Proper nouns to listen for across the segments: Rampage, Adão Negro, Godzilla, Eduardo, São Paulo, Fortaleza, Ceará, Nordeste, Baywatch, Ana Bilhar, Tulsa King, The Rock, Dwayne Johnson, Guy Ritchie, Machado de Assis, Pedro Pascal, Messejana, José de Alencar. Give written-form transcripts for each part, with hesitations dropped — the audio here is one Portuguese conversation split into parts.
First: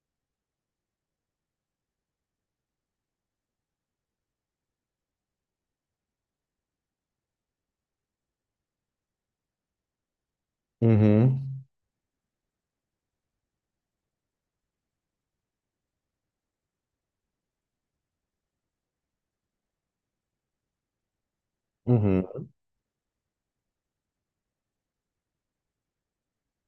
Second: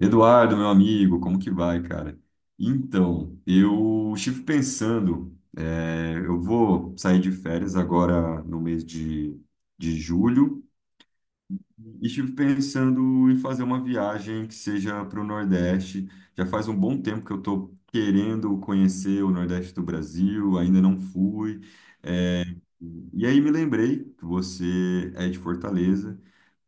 Eduardo, meu amigo, como que vai, cara? Eu estive pensando, eu vou sair de férias agora no mês de julho, Uhum, e estive pensando em fazer uma viagem que seja para o Nordeste. Já faz um bom tempo que eu estou querendo conhecer o Nordeste do Brasil, ainda não fui. uhum, E aí me lembrei que você é de Fortaleza,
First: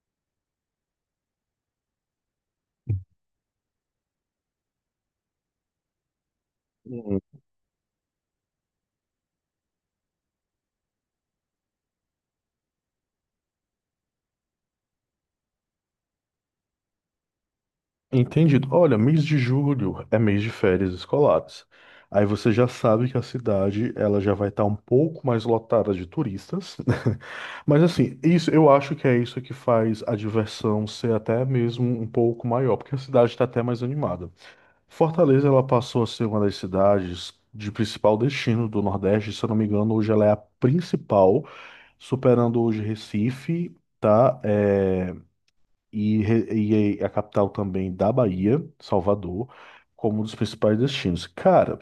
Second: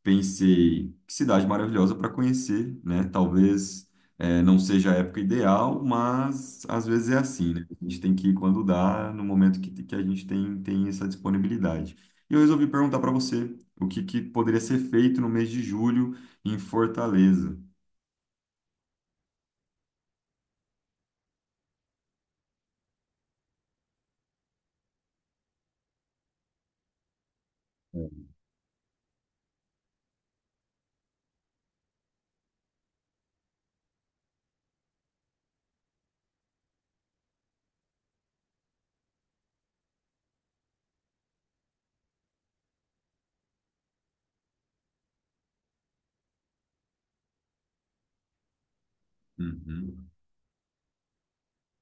pensei, que cidade maravilhosa para conhecer, né? Talvez não seja a época ideal, mas às vezes é uhum. assim, né? A gente tem que ir quando dá, no momento que a gente tem, tem essa disponibilidade. E eu resolvi perguntar para você o que poderia ser feito no mês de julho em Fortaleza. Entendido. Olha, mês de julho é mês de férias escolares. Aí você já sabe que a cidade ela já vai estar um pouco mais lotada de turistas. Mas assim, isso eu acho que é isso que faz a diversão ser até mesmo um pouco maior, porque a cidade está até mais animada. Fortaleza ela passou a ser uma das cidades de principal destino do Nordeste, se eu não me engano, hoje ela é a principal, superando hoje Recife, tá? E a capital também da Bahia, Salvador, Uhum. como um dos principais destinos. Cara,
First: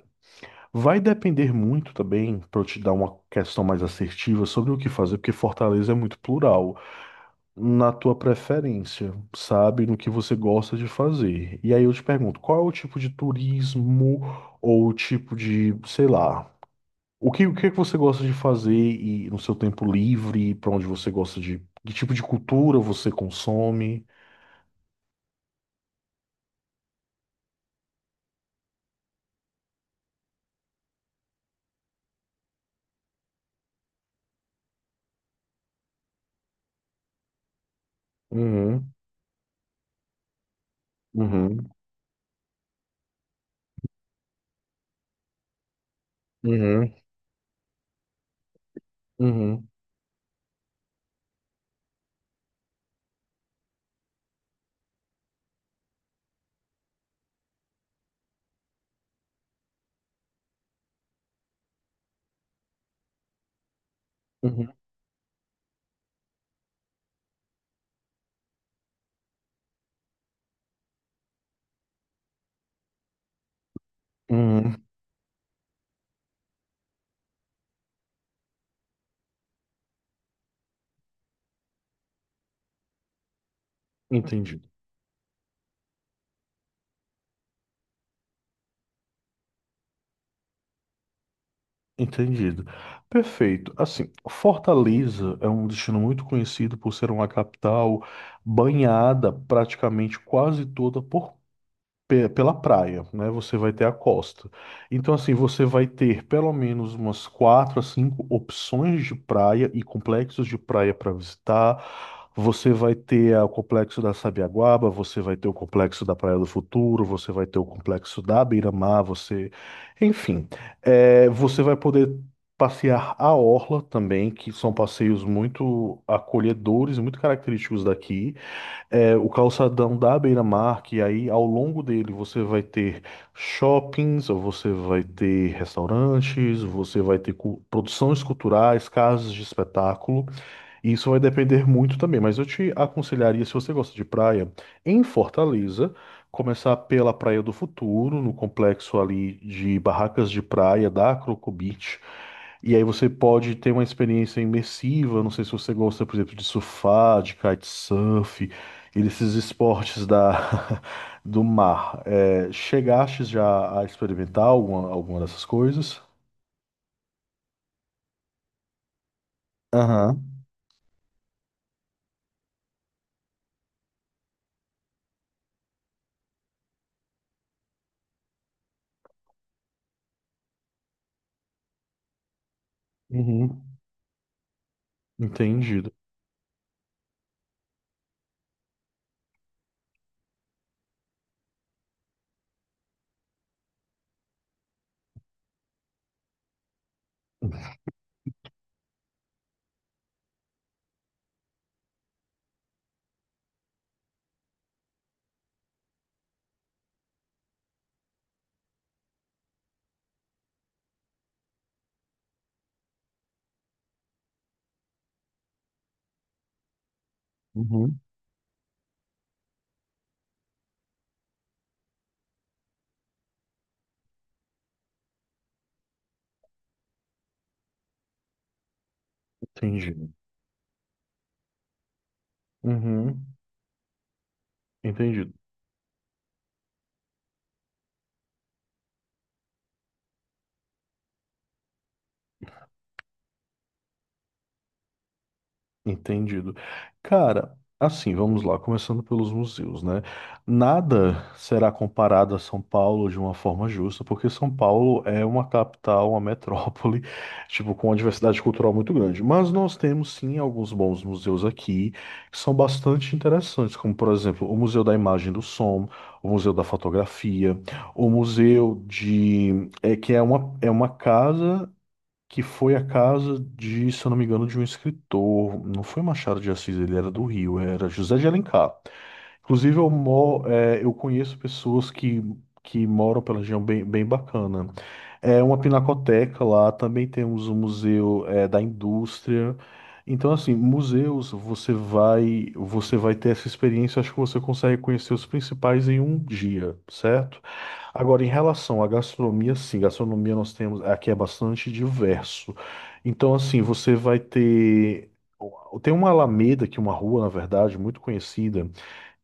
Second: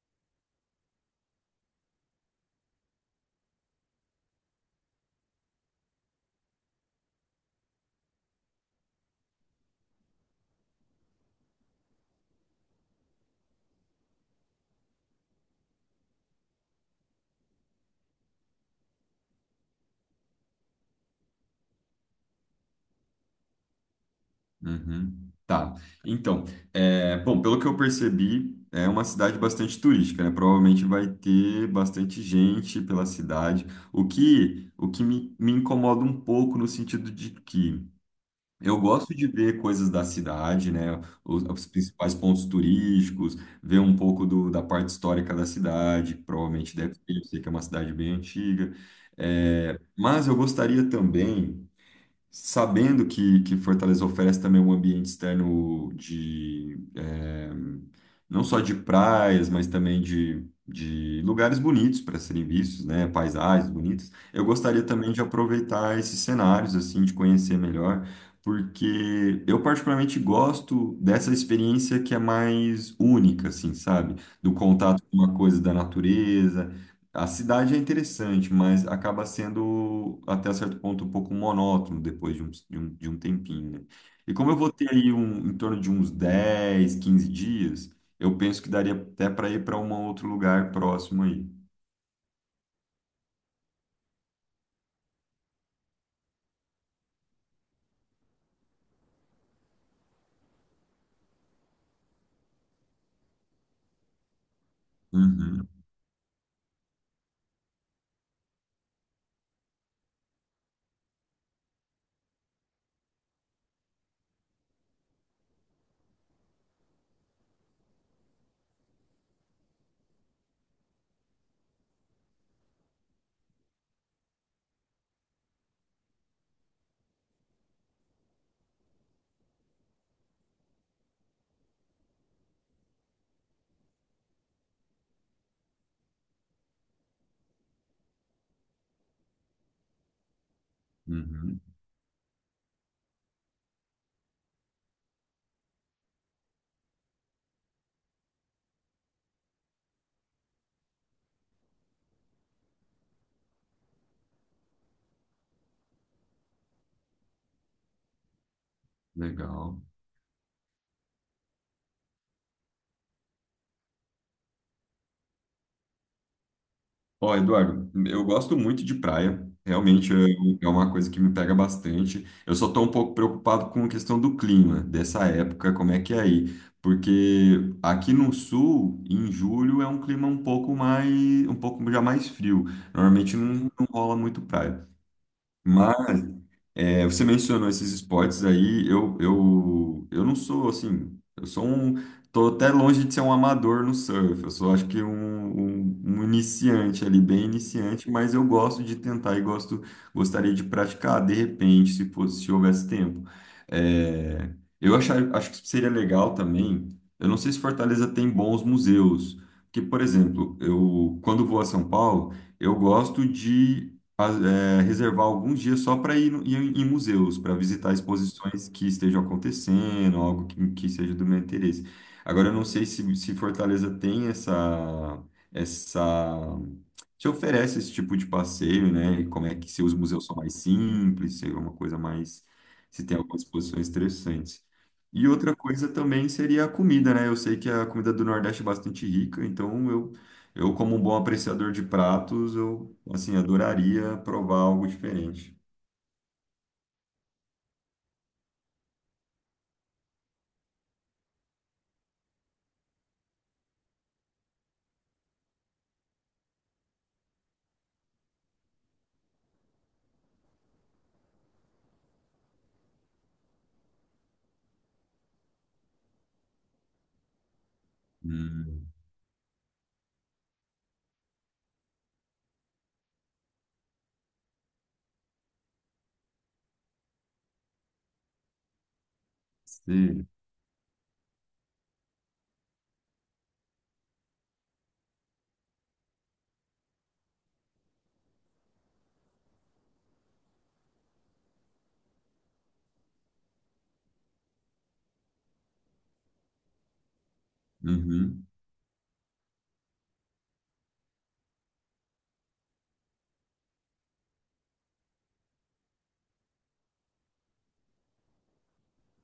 vai depender muito também, para eu te dar uma questão mais assertiva sobre o que fazer, porque Fortaleza é muito plural, na tua preferência, sabe, no que você gosta de fazer. E aí eu te pergunto, qual é o tipo de turismo ou o tipo de, sei lá, o que é que você gosta de fazer e no seu tempo livre, para onde você gosta de, que tipo de cultura você consome? Uhum. Tá. Então, bom, pelo que eu percebi, é uma cidade bastante turística, né? Provavelmente vai ter bastante gente pela cidade, o que me incomoda um pouco no sentido de que eu Uhum. gosto de ver coisas da cidade, né? Os Uhum, principais pontos turísticos, ver um pouco da parte histórica da cidade, que provavelmente uhum, deve ter, eu sei que é uma cidade bem antiga. uhum, É, mas eu gostaria também, sabendo que Fortaleza oferece também um ambiente externo de não só de praias, mas também de lugares bonitos para serem vistos, né? Paisagens bonitas. Eu uhum, gostaria também de aproveitar esses cenários, assim, de conhecer melhor, porque eu particularmente gosto dessa experiência que é mais única, assim, sabe? Do uhum. contato com uma coisa da natureza, a cidade é interessante, mas acaba sendo até certo ponto um pouco monótono depois de um tempinho, né? E como eu Entendido. vou ter aí um, em torno de uns 10, 15 dias, eu penso que daria até para ir para um outro lugar próximo aí. Entendido. Perfeito. Assim, Fortaleza é um destino muito conhecido por ser uma capital banhada praticamente quase toda por pela praia, né? Você vai ter a costa. Então, assim, você Uhum, vai ter pelo menos umas quatro a cinco opções de praia e complexos de praia para visitar. Você vai ter o complexo da Sabiaguaba, você vai ter o complexo da Praia do Futuro, você vai ter o complexo da Beira-Mar, você, enfim, você vai poder passear a orla também, que são passeios muito acolhedores, muito característicos daqui. É, o calçadão da beira-mar, que aí ao longo dele você vai ter shoppings, ou você vai ter restaurantes, você vai ter produções culturais, casas de espetáculo. Isso vai uhum, depender muito também, mas eu te aconselharia, se você gosta de praia, em Fortaleza, começar pela Praia do Futuro, no complexo ali de barracas de praia da Croco Beach. E aí você pode ter uma experiência imersiva, não sei se você gosta, por exemplo, de surfar, de kitesurf, e desses legal. esportes da, do mar. É, chegaste já a experimentar alguma dessas coisas? Ó, Eduardo, eu gosto muito de praia. Realmente eu- Aham. é uma coisa que me pega bastante. Eu só estou um pouco preocupado com a questão do clima dessa época, como é que é aí? Porque aqui no sul, em julho, é um clima um pouco mais, um pouco já mais frio. Normalmente Uhum. Não rola muito praia. Entendido. Mas é, você mencionou esses esportes aí, eu não sou assim, eu sou um, tô até longe de ser um amador no surf, eu sou acho que um iniciante ali, bem iniciante, mas eu gosto de tentar e gosto, gostaria de praticar de repente, se fosse, se houvesse tempo. É, eu achar, acho que seria legal também, eu não sei se Fortaleza tem bons museus, porque, por exemplo, eu quando vou a São Paulo, eu gosto de reservar alguns dias só para ir, no- ir em museus, para visitar Uhum, exposições que estejam acontecendo, algo que seja do meu interesse. Agora, eu não sei se Fortaleza tem essa, essa. Se oferece esse tipo de passeio, né? E como é que se os entendido. museus são mais simples, se é uma coisa mais. Se tem Uhum, algumas exposições interessantes. E entendido, outra coisa também seria a comida, né? Eu sei que a comida do Nordeste é bastante rica, então eu, como um bom apreciador de pratos, eu, assim, adoraria provar algo diferente. entendido. Cara, assim, vamos lá, começando pelos museus, né? Nada será comparado a São Paulo de uma forma justa, porque São Paulo é uma capital, uma metrópole, tipo, com uma diversidade cultural muito grande. Mas nós temos sim alguns bons museus aqui que são bastante interessantes, como por exemplo, o Museu da Imagem e do Som, o Museu da Fotografia, o Museu Hum, de é que é uma casa que foi a casa de, se eu não me engano, de um escritor. Não foi Machado de Assis, ele era do Rio, era José de Alencar. Inclusive, sim. Eu conheço pessoas que moram pela região bem, bem bacana. É uma pinacoteca lá, também temos o Museu da Indústria. Então, assim, museus, você vai ter essa experiência, acho que você consegue conhecer os principais em um dia, certo? Agora, em Uhum, relação à gastronomia, sim, gastronomia nós temos, aqui é bastante diverso. Então, assim, tem uma alameda, que é uma rua, na verdade, muito conhecida,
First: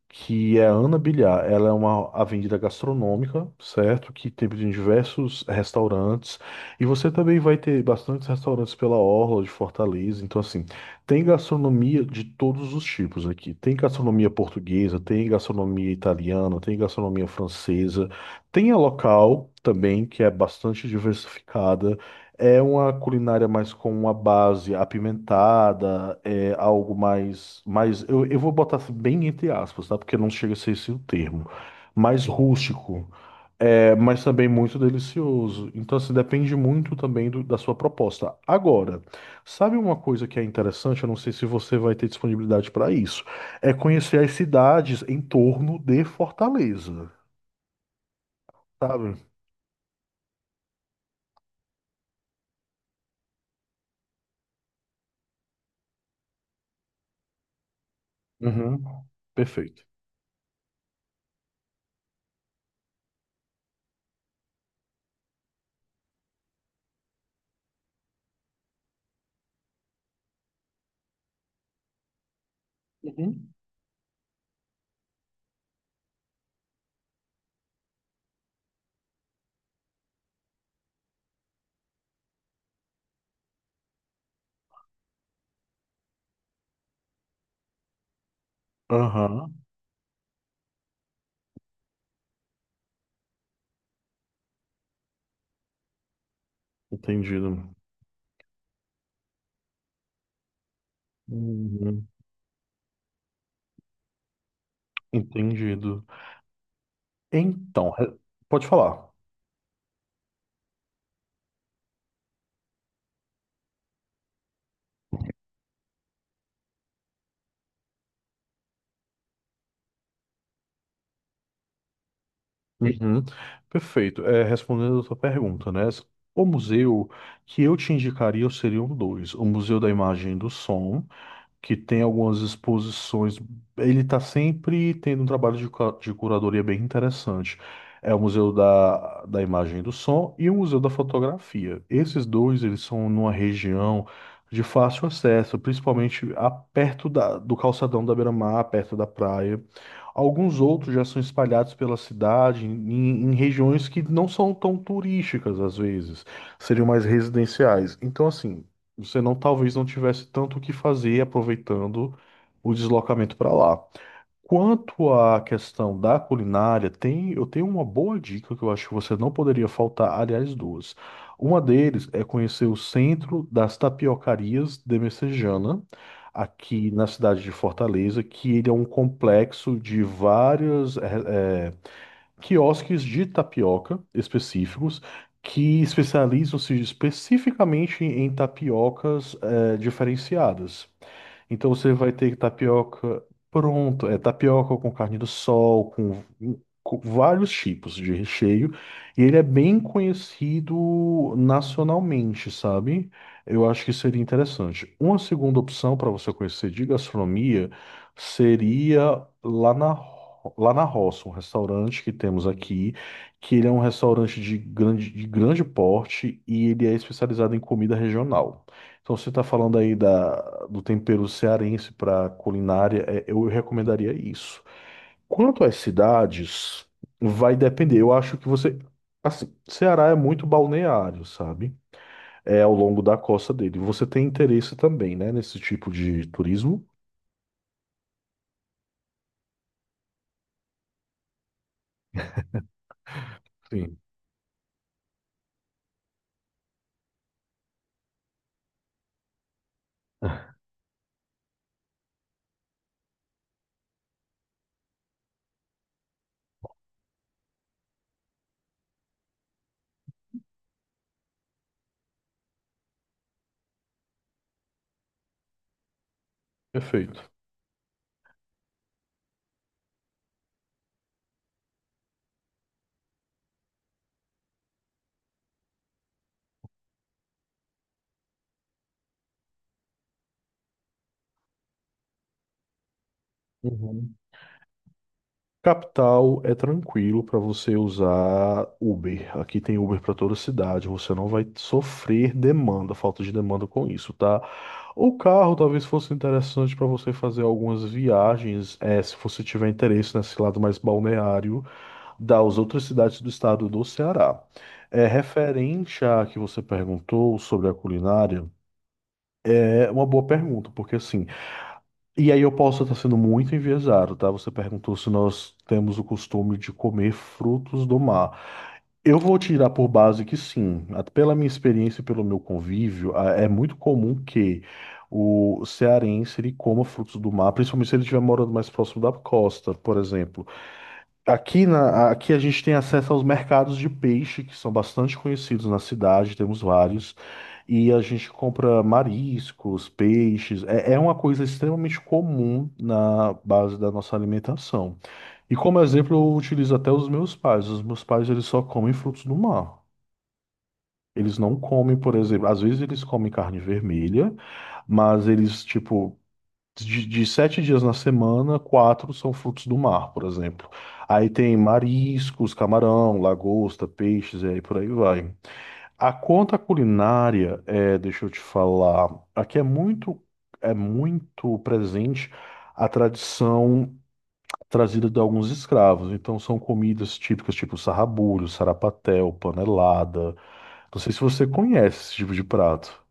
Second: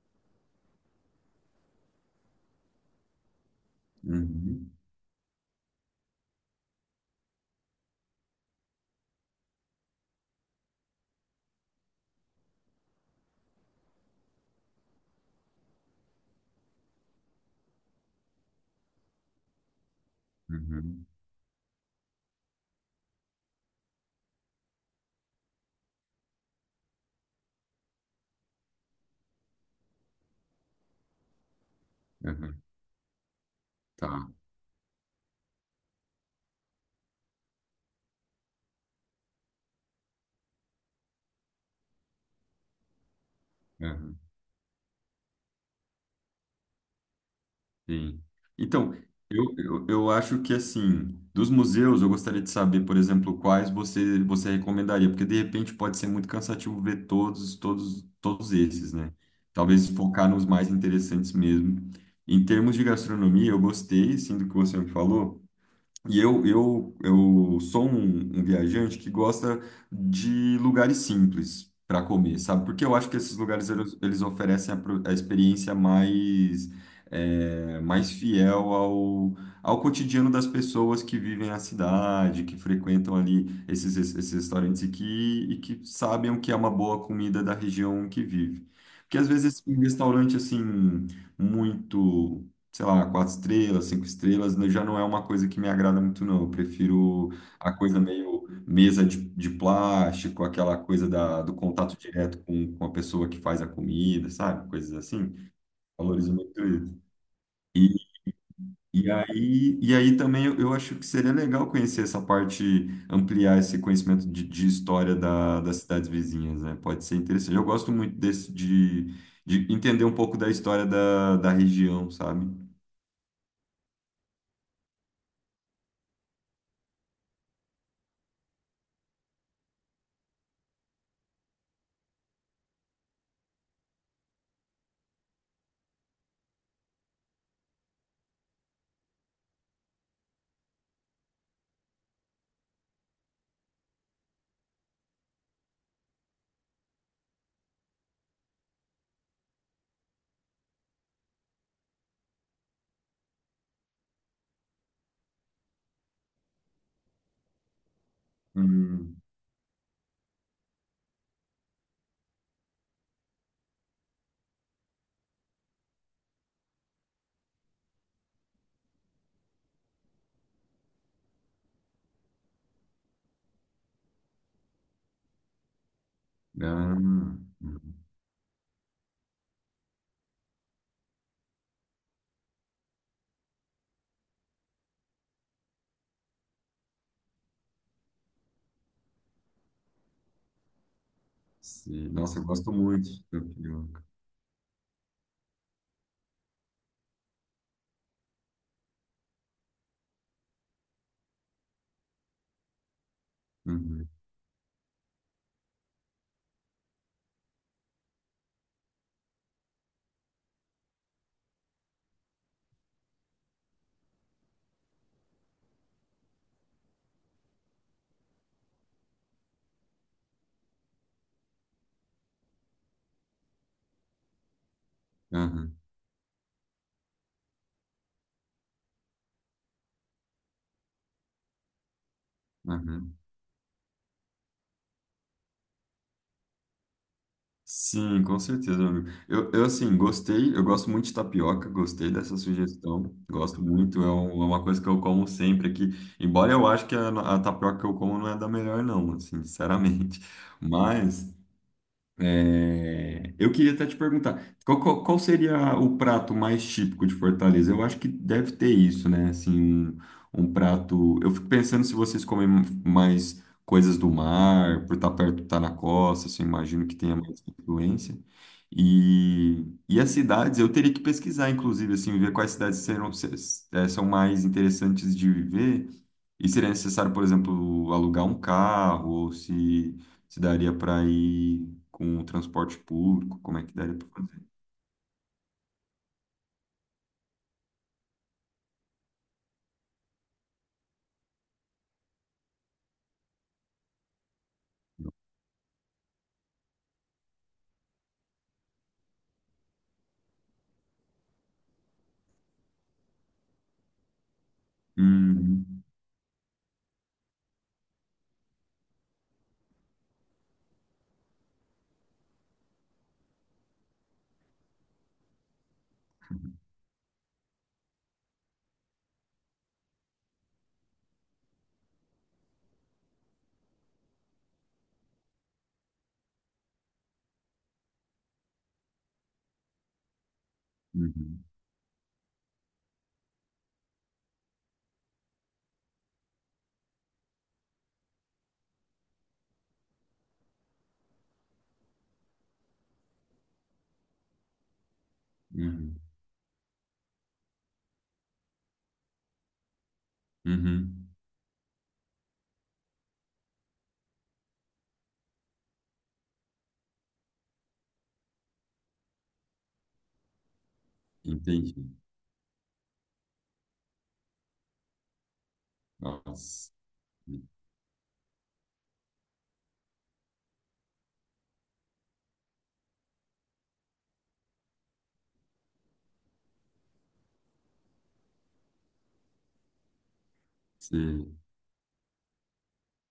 que é a Ana Bilhar. Ela é uma avenida gastronômica, certo? Que tem uhum, diversos restaurantes. E você também vai ter bastantes restaurantes pela orla de Fortaleza. Então, assim, tem gastronomia de todos os tipos aqui. Tem gastronomia portuguesa, tem gastronomia italiana, tem gastronomia francesa. Tem a local também, que é bastante uhum, diversificada. É uma culinária mais com uma base apimentada, é algo eu vou botar assim, bem entre aspas, tá? Porque não chega a ser esse o termo. Mais uhum, rústico, é, mas tá. também muito delicioso. Então, assim, depende muito também da sua proposta. Agora, sabe uma coisa que é interessante? Eu não sei se você vai ter disponibilidade para isso. É Uhum, conhecer as cidades em torno de Fortaleza, sim. Então, sabe? Eu acho que, assim, dos museus, eu gostaria de saber, por exemplo, quais você recomendaria, porque, de repente, pode ser muito cansativo ver todos esses, Uhum. né? Perfeito. Talvez focar nos mais interessantes mesmo. Em termos de gastronomia, eu gostei, sim, do que você me falou. E eu sou um viajante que gosta de lugares simples para comer, sabe? Porque eu acho que esses Uhum. lugares eles oferecem a, pro- a experiência mais, é, mais fiel ao, ao cotidiano das pessoas que vivem a cidade, que frequentam ali esses restaurantes e que sabem o que é uma boa comida da região que vive. Porque às Aham, vezes um restaurante assim muito, sei lá, quatro estrelas, cinco estrelas, né, já não é uma coisa que me agrada muito, não. Eu prefiro entendido. a coisa meio mesa de plástico, aquela coisa da, do contato Uhum, direto com a pessoa que faz a comida, sabe? Coisas assim. entendido. Valorizo muito isso. Então, E, pode falar. E aí também eu acho que seria legal conhecer essa parte, ampliar esse conhecimento de história da, das cidades vizinhas, né? Pode ser interessante. Eu gosto muito de entender um pouco da história da região, sabe? Uhum. Perfeito. É, respondendo a sua pergunta, né? O museu que eu te indicaria seriam dois: o Museu da Imagem e do Som, que tem algumas exposições. Ele está sempre tendo um trabalho de, de curadoria bem interessante. É o Museu da Imagem e do Som e o Museu da Fotografia. Esses dois, eles são numa região de fácil acesso, principalmente perto da, do calçadão da Beira-Mar, perto da praia. Alguns outros já são espalhados pela cidade, em regiões que não são tão turísticas, às vezes, seriam mais residenciais. Então, assim, você Hum. não talvez não tivesse tanto o que fazer aproveitando o deslocamento para lá. Quanto à questão da culinária, tem, eu tenho uma boa dica que eu acho que você não poderia faltar, aliás, duas. Uma deles é conhecer o Centro das Tapiocarias de Messejana, aqui Ah, na cidade de uhum. Fortaleza, que ele é um complexo de várias quiosques de tapioca específicos que especializam-se especificamente em tapiocas diferenciadas. Então você Sim. vai ter Nossa, eu gosto muito tapioca de tapioca. pronto, é tapioca com carne do sol, com vários tipos de recheio, e ele é bem conhecido nacionalmente, sabe? Eu acho que Uhum, seria interessante. Uma segunda opção para você conhecer de gastronomia seria Lá na Roça, um restaurante que temos aqui, que ele é um restaurante de grande porte e ele é especializado em comida regional. Então, você está falando aí da, do tempero cearense para culinária, é, eu recomendaria isso. Quanto às aham, cidades, vai depender. Eu acho que você. Assim, Ceará é muito balneário, sabe? É ao longo aham. da costa dele. Você tem interesse também, né, nesse tipo de turismo? Sim, com certeza, meu amigo. Assim, gostei, eu gosto muito de tapioca, gostei dessa sugestão, gosto Sim, muito, é, um- é uma coisa que eu como sempre aqui, embora eu acho que a tapioca que eu como não é da melhor não, assim, sinceramente, mas é, eu queria até te perguntar, qual seria o prato mais típico de Fortaleza? Eu acho que deve ter isso, né? Assim, um prato. Eu fico pensando se vocês comem mais coisas do mar, por estar perto, estar na costa, assim, imagino que tenha perfeito. mais influência. E as cidades, eu teria que pesquisar, inclusive, assim, ver quais cidades serão, se- são mais interessantes de viver. E seria necessário, por exemplo, alugar um carro, ou se daria para ir com o transporte público, como é que daria para Uhum. fazer? Capital é tranquilo para você usar Uber. Aqui tem Uber para toda cidade. Você não vai sofrer demanda, falta de demanda com isso, tá? O carro talvez fosse interessante para você fazer algumas viagens, se você tiver interesse nesse lado mais balneário das outras cidades do estado do Ceará. É Uhum, referente a que você perguntou sobre a culinária. É uma boa pergunta, porque assim. E aí eu posso estar sendo muito enviesado, tá? Você perguntou se nós temos o costume de comer frutos do mar. Eu vou tirar por base que sim. Pela minha experiência e pelo meu convívio, é muito comum que o cearense ele coma frutos do mar, principalmente se ele estiver morando mais próximo da costa, por exemplo. uhum, Aqui a gente tem acesso aos mercados de peixe, que são bastante conhecidos na cidade, temos vários. E a gente compra mariscos, peixes. É, é uma coisa extremamente comum na base da nossa alimentação. E como uhum, exemplo, eu utilizo até os meus pais. Os meus pais, eles só comem frutos do mar. uhum. Eles não comem, por exemplo, às vezes eles comem carne vermelha, mas eles, tipo, de 7 dias na semana, 4 são frutos do mar, por exemplo. Aí tem Entendi. mariscos, camarão, lagosta, peixes, e aí por aí vai. A conta Nossa. culinária, é, deixa eu te falar, aqui é muito presente a tradição trazida de alguns escravos. Então são comidas típicas tipo sarrabulho, sarapatel, panelada. Não sei se Sim. você conhece esse tipo de prato.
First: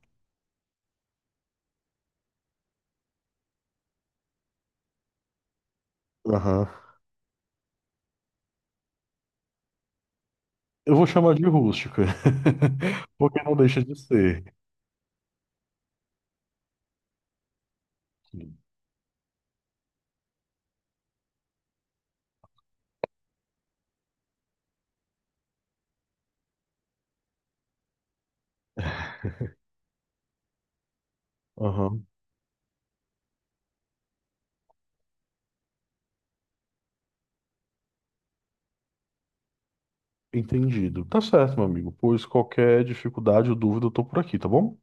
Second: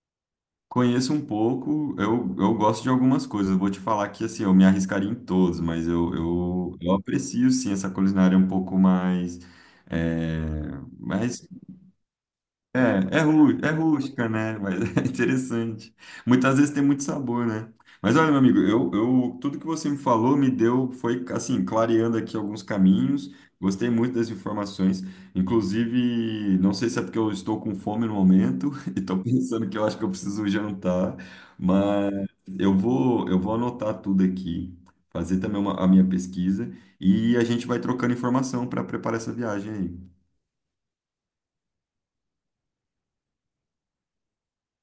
Conheço um pouco, eu gosto de algumas coisas. Eu vou te falar que assim, eu me arriscaria em todos, mas Aham. Eu aprecio sim essa culinária um pouco mais, é, Eu vou chamar de mais rústica, é, é, porque rú, não é deixa de rústica, ser. né? Mas é interessante. Muitas vezes tem muito sabor, né? Mas olha, meu amigo, tudo que você me falou me deu, foi assim, clareando aqui alguns caminhos. Gostei muito das informações. Inclusive, não sei se é porque eu estou com fome no momento e estou pensando que eu acho que eu preciso jantar, Aham, mas eu vou anotar tudo aqui, fazer também uma- a minha pesquisa e a gente vai trocando informação para preparar essa viagem aí. entendido. Tá certo, meu amigo. Pois qualquer dificuldade ou dúvida, eu tô por aqui, tá bom?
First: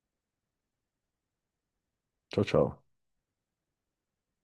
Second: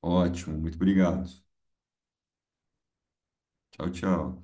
Ótimo, muito obrigado. Tchau, tchau. Tchau, tchau.